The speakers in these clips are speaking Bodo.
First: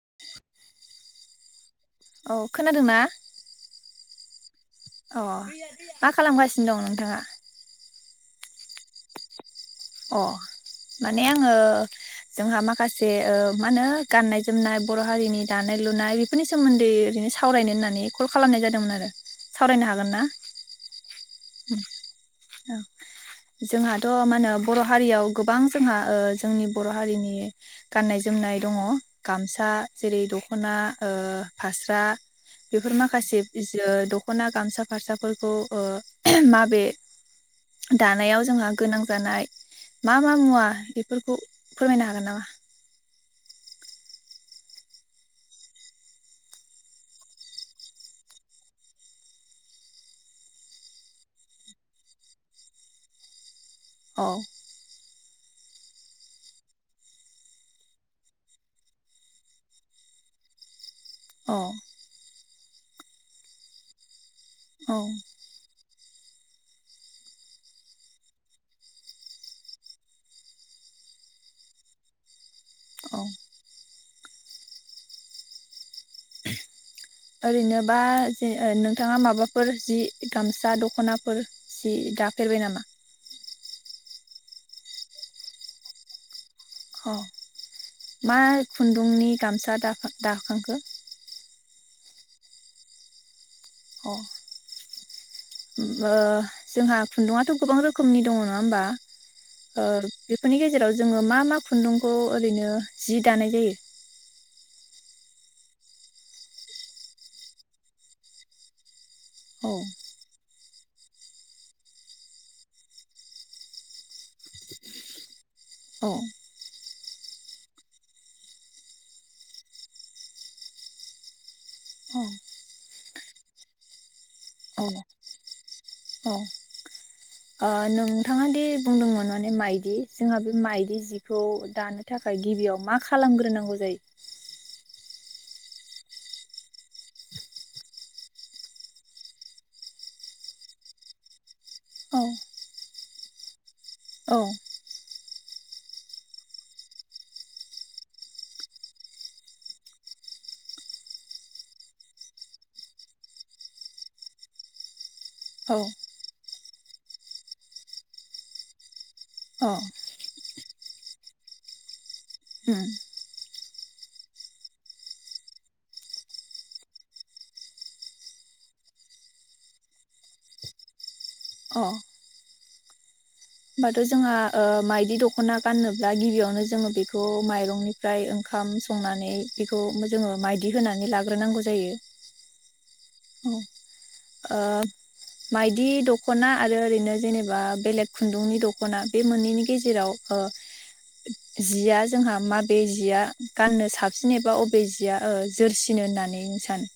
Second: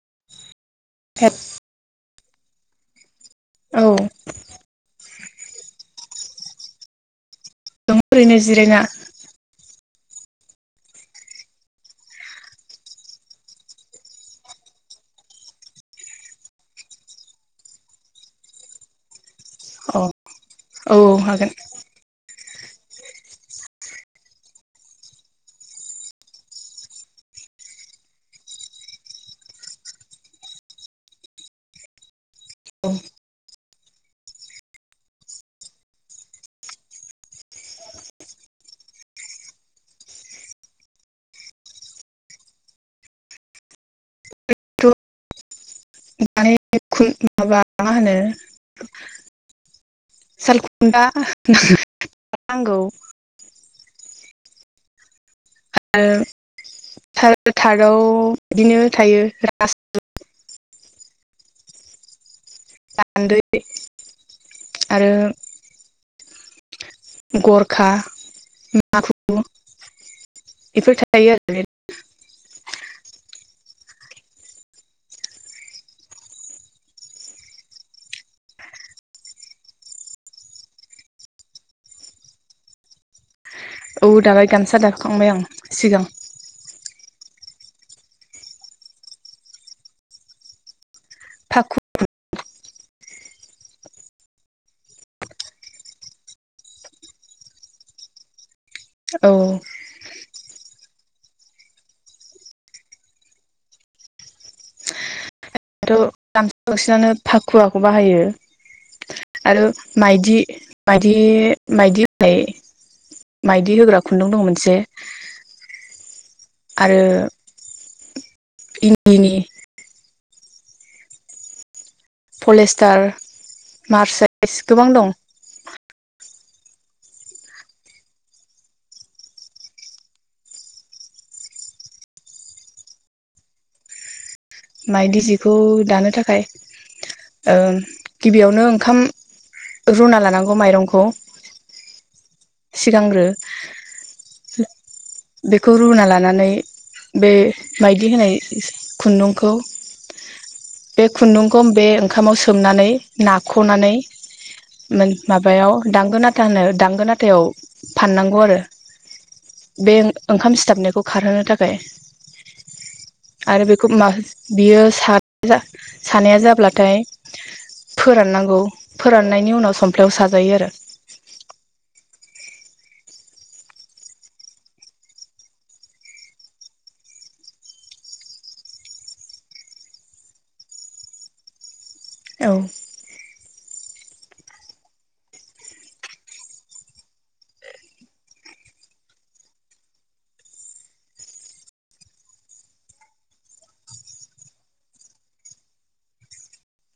[unintelligible] औ खोनादोंना। औ। अ मा खालामगासिनो दं नोंथाङा? दं ओरैनो जिरायना। अ माने आङो जोंहा माखासे ओ मा होनो गाननाय जोमनाय बर' हारिनि दानाय लुनाय बेफोरनि सोमोन्दै ओरैनो सावरायनो होननानै कल खालामनाय जादोंमोन आरो। सावरायनो औ हागोन ना? औ हागोन। औ जोंहाथ' मा होनो बर' हारियाव गोबां जोंहा ओ जोंनि बर' हारिनि गाननाय जोमनाय दङ गामसा जेरै दख'ना ओ फास्रा औ बेफोर माखासे ओ दख'ना गामसा फारसाफोरखौ ओ माबे दानायाव जोंहा गोनां जानाय मा-मा मुवा बेफोरखौ फोरमायनो हागोन नामा? थ' [inaudible] मा होनो [inaudible] औ आरो थार-थार्दआव बिदिनो थायो [inaudible] अ [inaudible] औ आरो गरखा माखु बेफोर थायो आरो औ ओरैनोबा जे नोंथाङा माबाफोर जि गामसा दख'नाफोर जि दाफेरबाय नामा औ दाबाय गानसा दाखांबाय आं सिगां औ मा खुन्दुंनि गामसा दाखा-दाखांखो? [inaudible] अ ओ जोंहा खुन्दुंआथ' गोबां रोखोमनि दङ नङा होमबा औ ओ बेफोरनि गेजेराव जोङो मा-मा खुन्दुंखौ ओरैनो जि दानाय जायो दाथ' गामसा बांसिनानो फाखुवाखौ बाहायो आरो औ माइदि माइदि-माइदि होनाय माइदि होग्रा खुन्दुं दं मोनसे औ आरो इन्दिनि औ पलेस्टार मार्सेल एस औ गोबां दं औ ओ नोंथाङा दि बुंदोंमोन माने माइदि जोंहा बे माइदि जिखौ दानो थाखाय गिबियाव मा खालामग्रोनांगौ जायो माइदि जिखौ दानो थाखाय ओ गिबियावनो ओंखाम रुना लानांगौ माइरंखौ औ सिगांग्रो औ बेखौ रुना लानानै बे माइदि होनाय खुन्दुं खौ बे खुन्दुंखौ बे ओंखामाव सोमनानै नाख'नानै मोन औ माबायाव दांगोनाथा होना दांगोन आथायाव फाननांगौ आरो। अ बे ओंखाम सि थाबनायखौ खारहोनो थाखाय उम [unintelligible] [unintelligible] बियो [unintelligible] सानाया जाब्लाथाय फोराननांगौ फोराननायनि उनाव समफ्लायाव साजायो आरो अ होमबाथ' जोंहा माइदि दख'ना गाननोब्ला गिबियावनो जोङो बेखौ माइरंनिफ्राय ओंखाम संनानै बेखौ जोङो माइदि होनानै लाग्रोनांगौ जायो। औ औ ओ माइदि दख'ना आरो ओरैनो जेनेबा बेलेग खुन्दुंनि दख'ना बे मोननैनि गेजेराव ओ जिया जोंहा माबे जिया गाननो साबसिन एबा अबे जिया ओ जोरसिनो होननानै नों सानो।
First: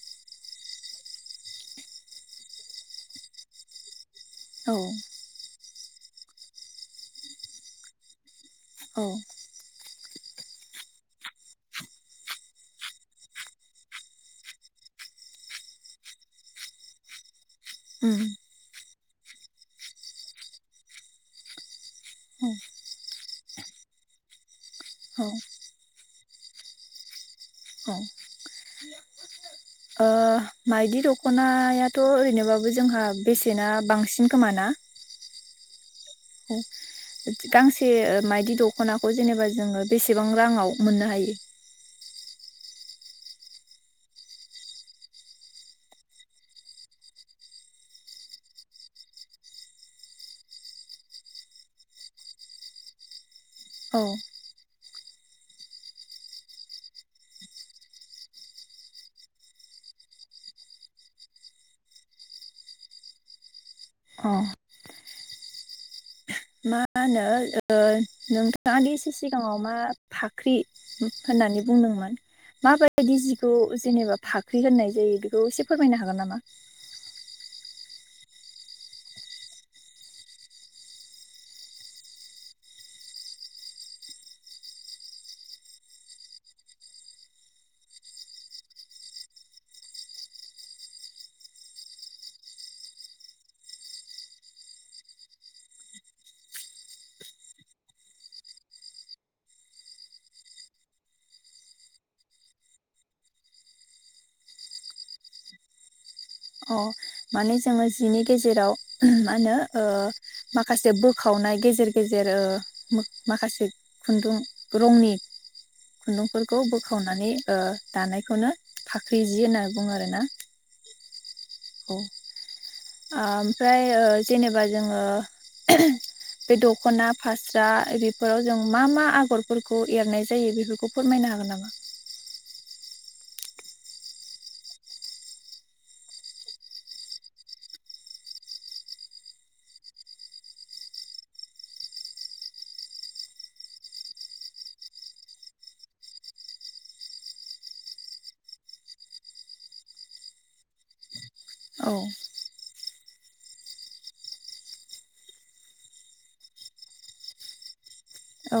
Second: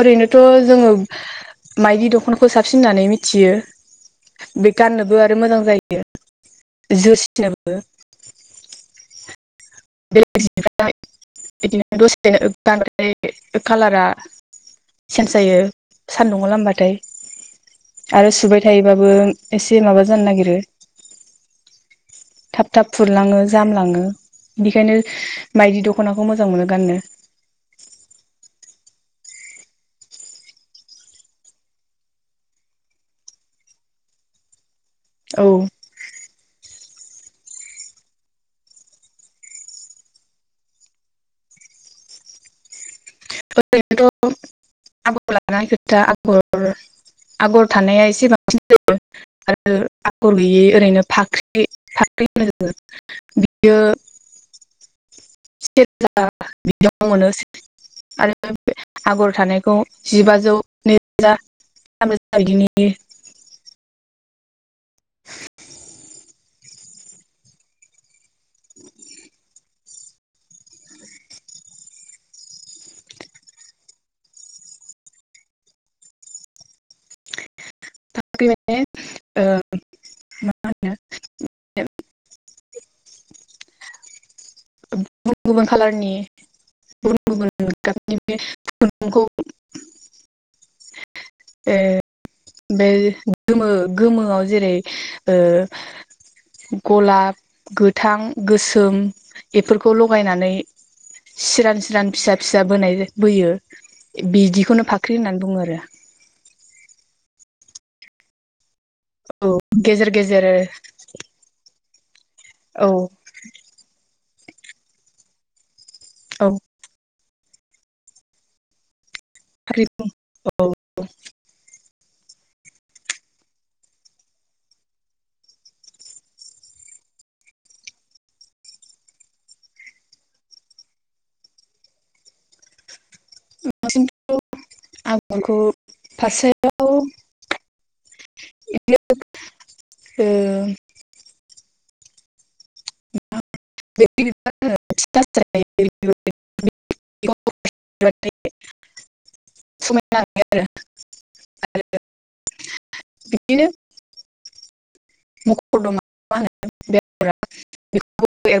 ओरैनोथ' जोङो माइदि दखनाखौ साबसिन होननानै मिथियो। औ बे गाननोबो आरो मोजां जा यो जोरसिथायाबो औ बेलेगनिफ्राय बिदिनो दसे बांद्राय कालारा चेन्ज जायो सानदुंआव लामबाथाय उम आरो सुबाय थायोबा बो एसे माबा जानो नागिरो औ थाब थाब फुरलाङो जामलाङो बिखायनो औ मायदि दख दख'नाखौ मोजां मोनो गाननो औ ओ माइदि दख'नायाथ' ओरैनोबाबो जोंहा बेसेना बांसिन खोमाना औ औ गांसे मायदि दख'नाखौ जेनेबा जोङो बेसेबां राङाव मोननो हायो ओरैनोथ' आगर लानाय खोथा आगर आगर थानाया एसे बांसिन जायो आरो आगर गैयै ओरैनो फाख्रि फाख्रि होनो जोङो औ से रोजा बिदियाव मोनो आरो आगर थानाय खौ जिबाजौ नै रोजा थाम रोजा इदिनि अह [inaudible] मा होनो नोंथाङा दि एसे सिगाङाव मा फाख्रि होननानै बुंदोंमोन माबायदि जिखौ जेनेबा फाख्रि होननाय जायो बेखौ एसे फोरमायनो हागोन नामा फाख्रि माने ओ मा होनो गुबुन गुबुन कालारनि गुबुन गुबुननि बे खुन्दुंखौ ए बे गोमो गोमोआव जेरै ओ गलाब गोथां गोसोम बेफोरखौ लगायनानै सिरान सिरान फिसा फिसा बोनाय बोयो बिदिखौनो फाख्रि होननानै बुङो आरो [inaudible] अ माने जोङो जिनि गेजेराव मा होनो ओ औ गेजेर गेजेर माखासे बोखावनाय गेजेर गेजेर औ ओ माखासे खुन्दुं रंनि औ खुन्दुंफोरखौ बोखावनानै ओ दानायखौनो फा फाख्रि जि होनना फाख्रि बुङो आरोना। औ ओ ओमफ्राय ओ जेनेबा जोङो बे दख'ना फास्रा बे बेफोराव जों मा मा आगरफोरखौ एरनाय जायो बेफोरखौ फोरमायनो हागोन नामा? दसिमथ' आगरखौ फास्रायाव बिदि ओ औ [unintelligible] औ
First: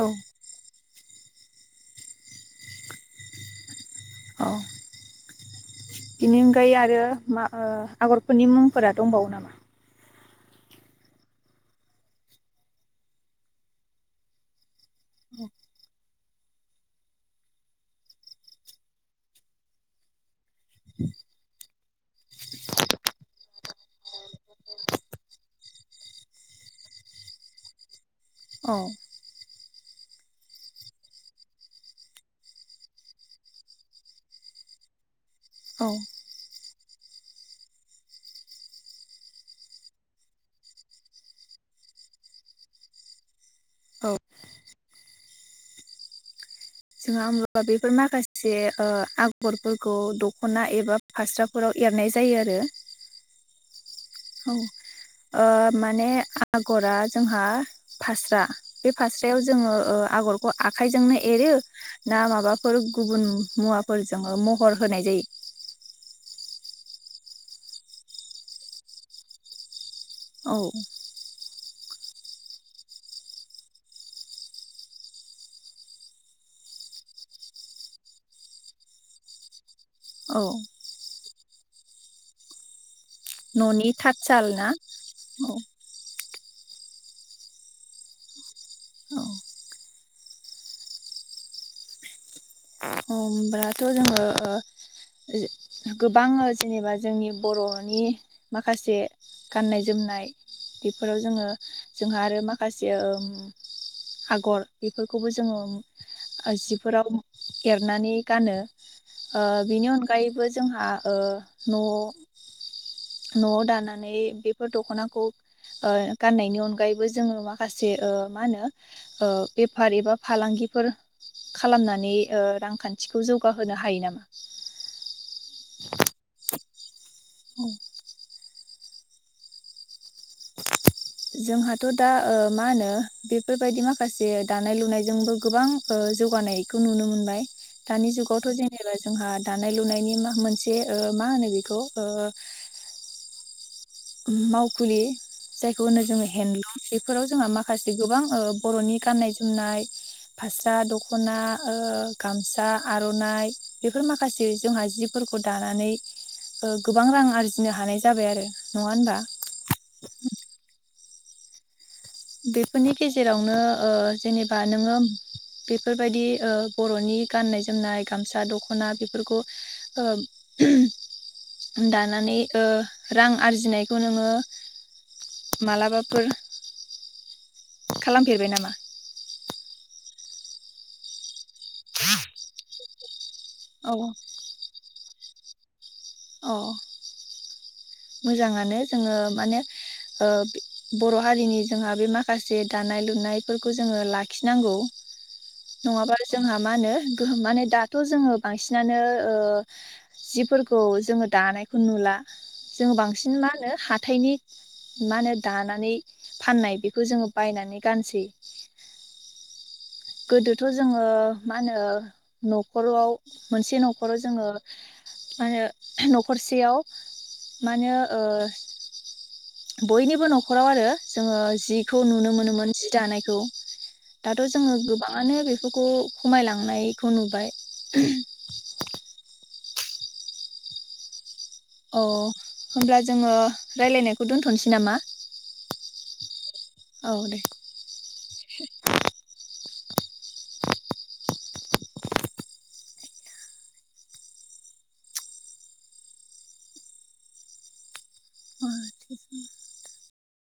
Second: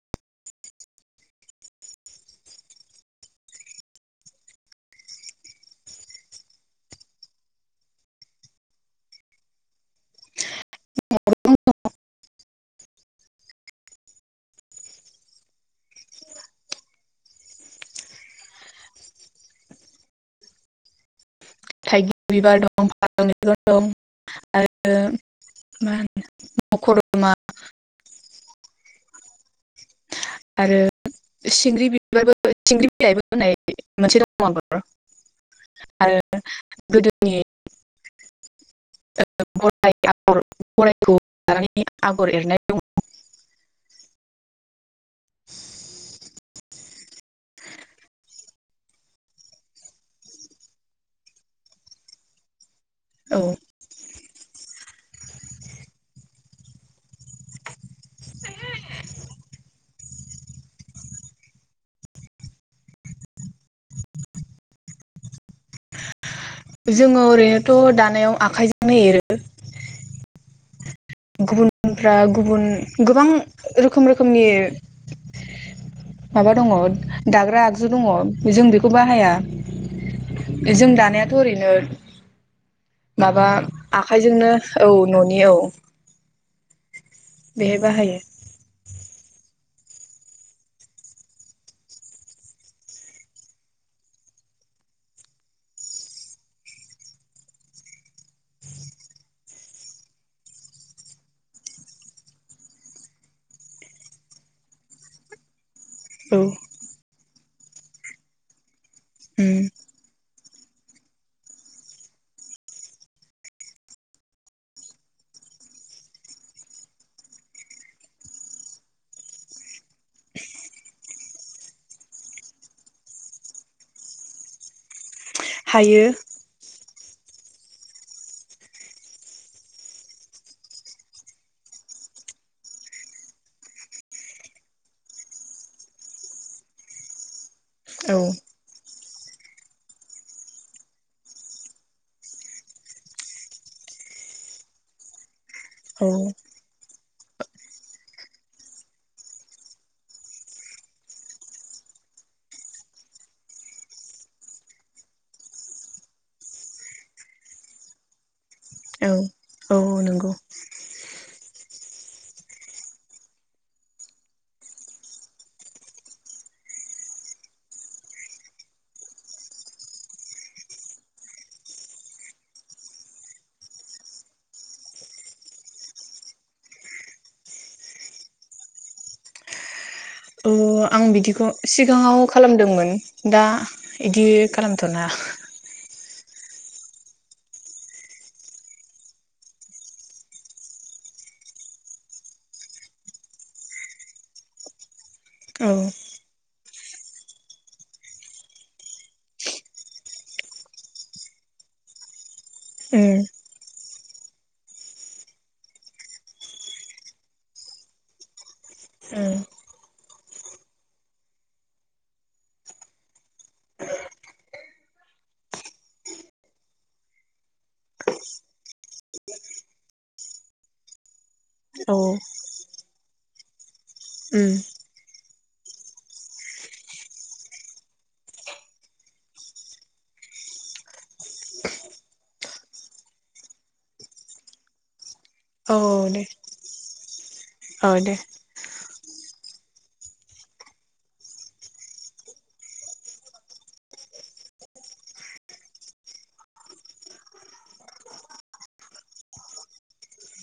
औ औ बेनि अनगायै आरो मा ओ आगरफोरनि मुंफोरा दंबावो नामा? [unintelligible] थाइगिर बिबार दं, फारौ मेगन दं, आरो मा होनो मखरदमा औ। आरो सिंग्रि बिबारबो सिंग्रि बिलाइबो होनाय मोनसे दङ आरो। औ आरो गोदोनि गराय आगर गरायखौ लानानै आगर एरनाय दङ। औ [inaudible] जोंहा होमब्लाबा बेफोर माखासे ओ आगरफोरखौ दख'ना एबा फास्राफोराव एरनाय जायो आरो। औ। औ, ओ माने आगरा जोंहा फास्रा बे फास्रायाव जोङो ओ आगरखौ आखाइजोंनो एरो ना माबाफोर गुबुन मुवाफोरजों महर होनाय जायो? जोङो ओरैनोथ' दानायाव आखाइजोंनो एरो। औ। गुबुनफ्रा गुबुन गोबां रोखोम रोखोमनि माबा दङ दाग्रा आगजु दङ जों बेखौ बाहाया। औ जों दानायाथ' ओरै नो माबा न'नि थाथसाल आखाइजोंनो ना? औ न'नि औ बेहाय बाहायो। औ। होमबाथ' जोङो गोबां जेनेबा जोंनि बर'नि माखासे गाननाय जोमनाय बेफोराव जोङो जोंहा आरो माखासे ओम आगर बेफोरखौबो जोङो औ जिफोराव एरनानै गानो। ओ उम बिनि अनगायैबो जोंहा ओ न' न'आव दानानै बेफोर दख'नाखौ ओ गाननायनि अनगायैबो जोङो माखासे ओ मा होनो ओ बेफार एबा फालांगिफोर खालामनानै ओ रांखान्थिखौ जौगाहोनो हायो नामा? हायो। औ। जोंहाथ' दा ओ मा होनो बेफोरबायदि माखासे दानाय लुनायजोंबो गोबां ओ जौगानायखौ नुनो मोनबाय। दानि औ जुगावथ' जेनेबा जोंहा दानाय लुनायनि मा मोनसे मा होनो बेखौ ओ मावखुलि जायखौ होनो औ जोङो हेन्दलुम बेफोराव जोंहा माखासे गोबां बर'नि गाननाय जोमनाय फास्रा दख'ना ओ गामसा आर'नाइ बेफोर माखासे जोंहा जिफोरखौ दानानै गोबां रां आरजिनो हानाय जाबाय आरो नङा औ होनबा औ औ नंगौ [inaudible] बेफोरनि गेजेरावनो जेनेबा नोङो बेफोरबायदि बर'नि गाननाय जोमनाय गामसा-दख'ना बेफोरखौ दानानै रां आरजिनायखौ नोङो मालाबाफोर [inaudible] खालामफेरबाय नामा? अ आं बिदिखौ सिगाङाव खालामदोंमोन। दा औ इदि खालामथ'ना औ मोजाङानो जोङो माने ओ बर' हारिनि जोंहा बे माखासे दानाय लुनायफोरखौ जोङो लाखिनांगौ औ नङाबा जोंहा मा होनो गोहोम माने दाथ' जोङो ओ बांसिनानो जिफोरखौ जोङो दानायखौ नुला जों उम बांसिन मा होनो हाथथायनि मा होनो दानानै फाननाय बेखौ जोङो बायनानै गानसै गोदोथ' जोङो मा होनो न'खराव मोनसे न'खराव जोङो मा होनो न'खरसेयाव मा होनो बयनिबो न'खराव आरो जोङो उम औ जिखौ नुनो मोनोमोन जि दानायखौ दाथ' उम जोङो गोबाङानो बेफोरखौ खमायलांनायखौ नुबाय अ होनब्ला जोंङो रायलायनायखौ दोन्थ'नोसै नामा औ दे औ दे औ दे दे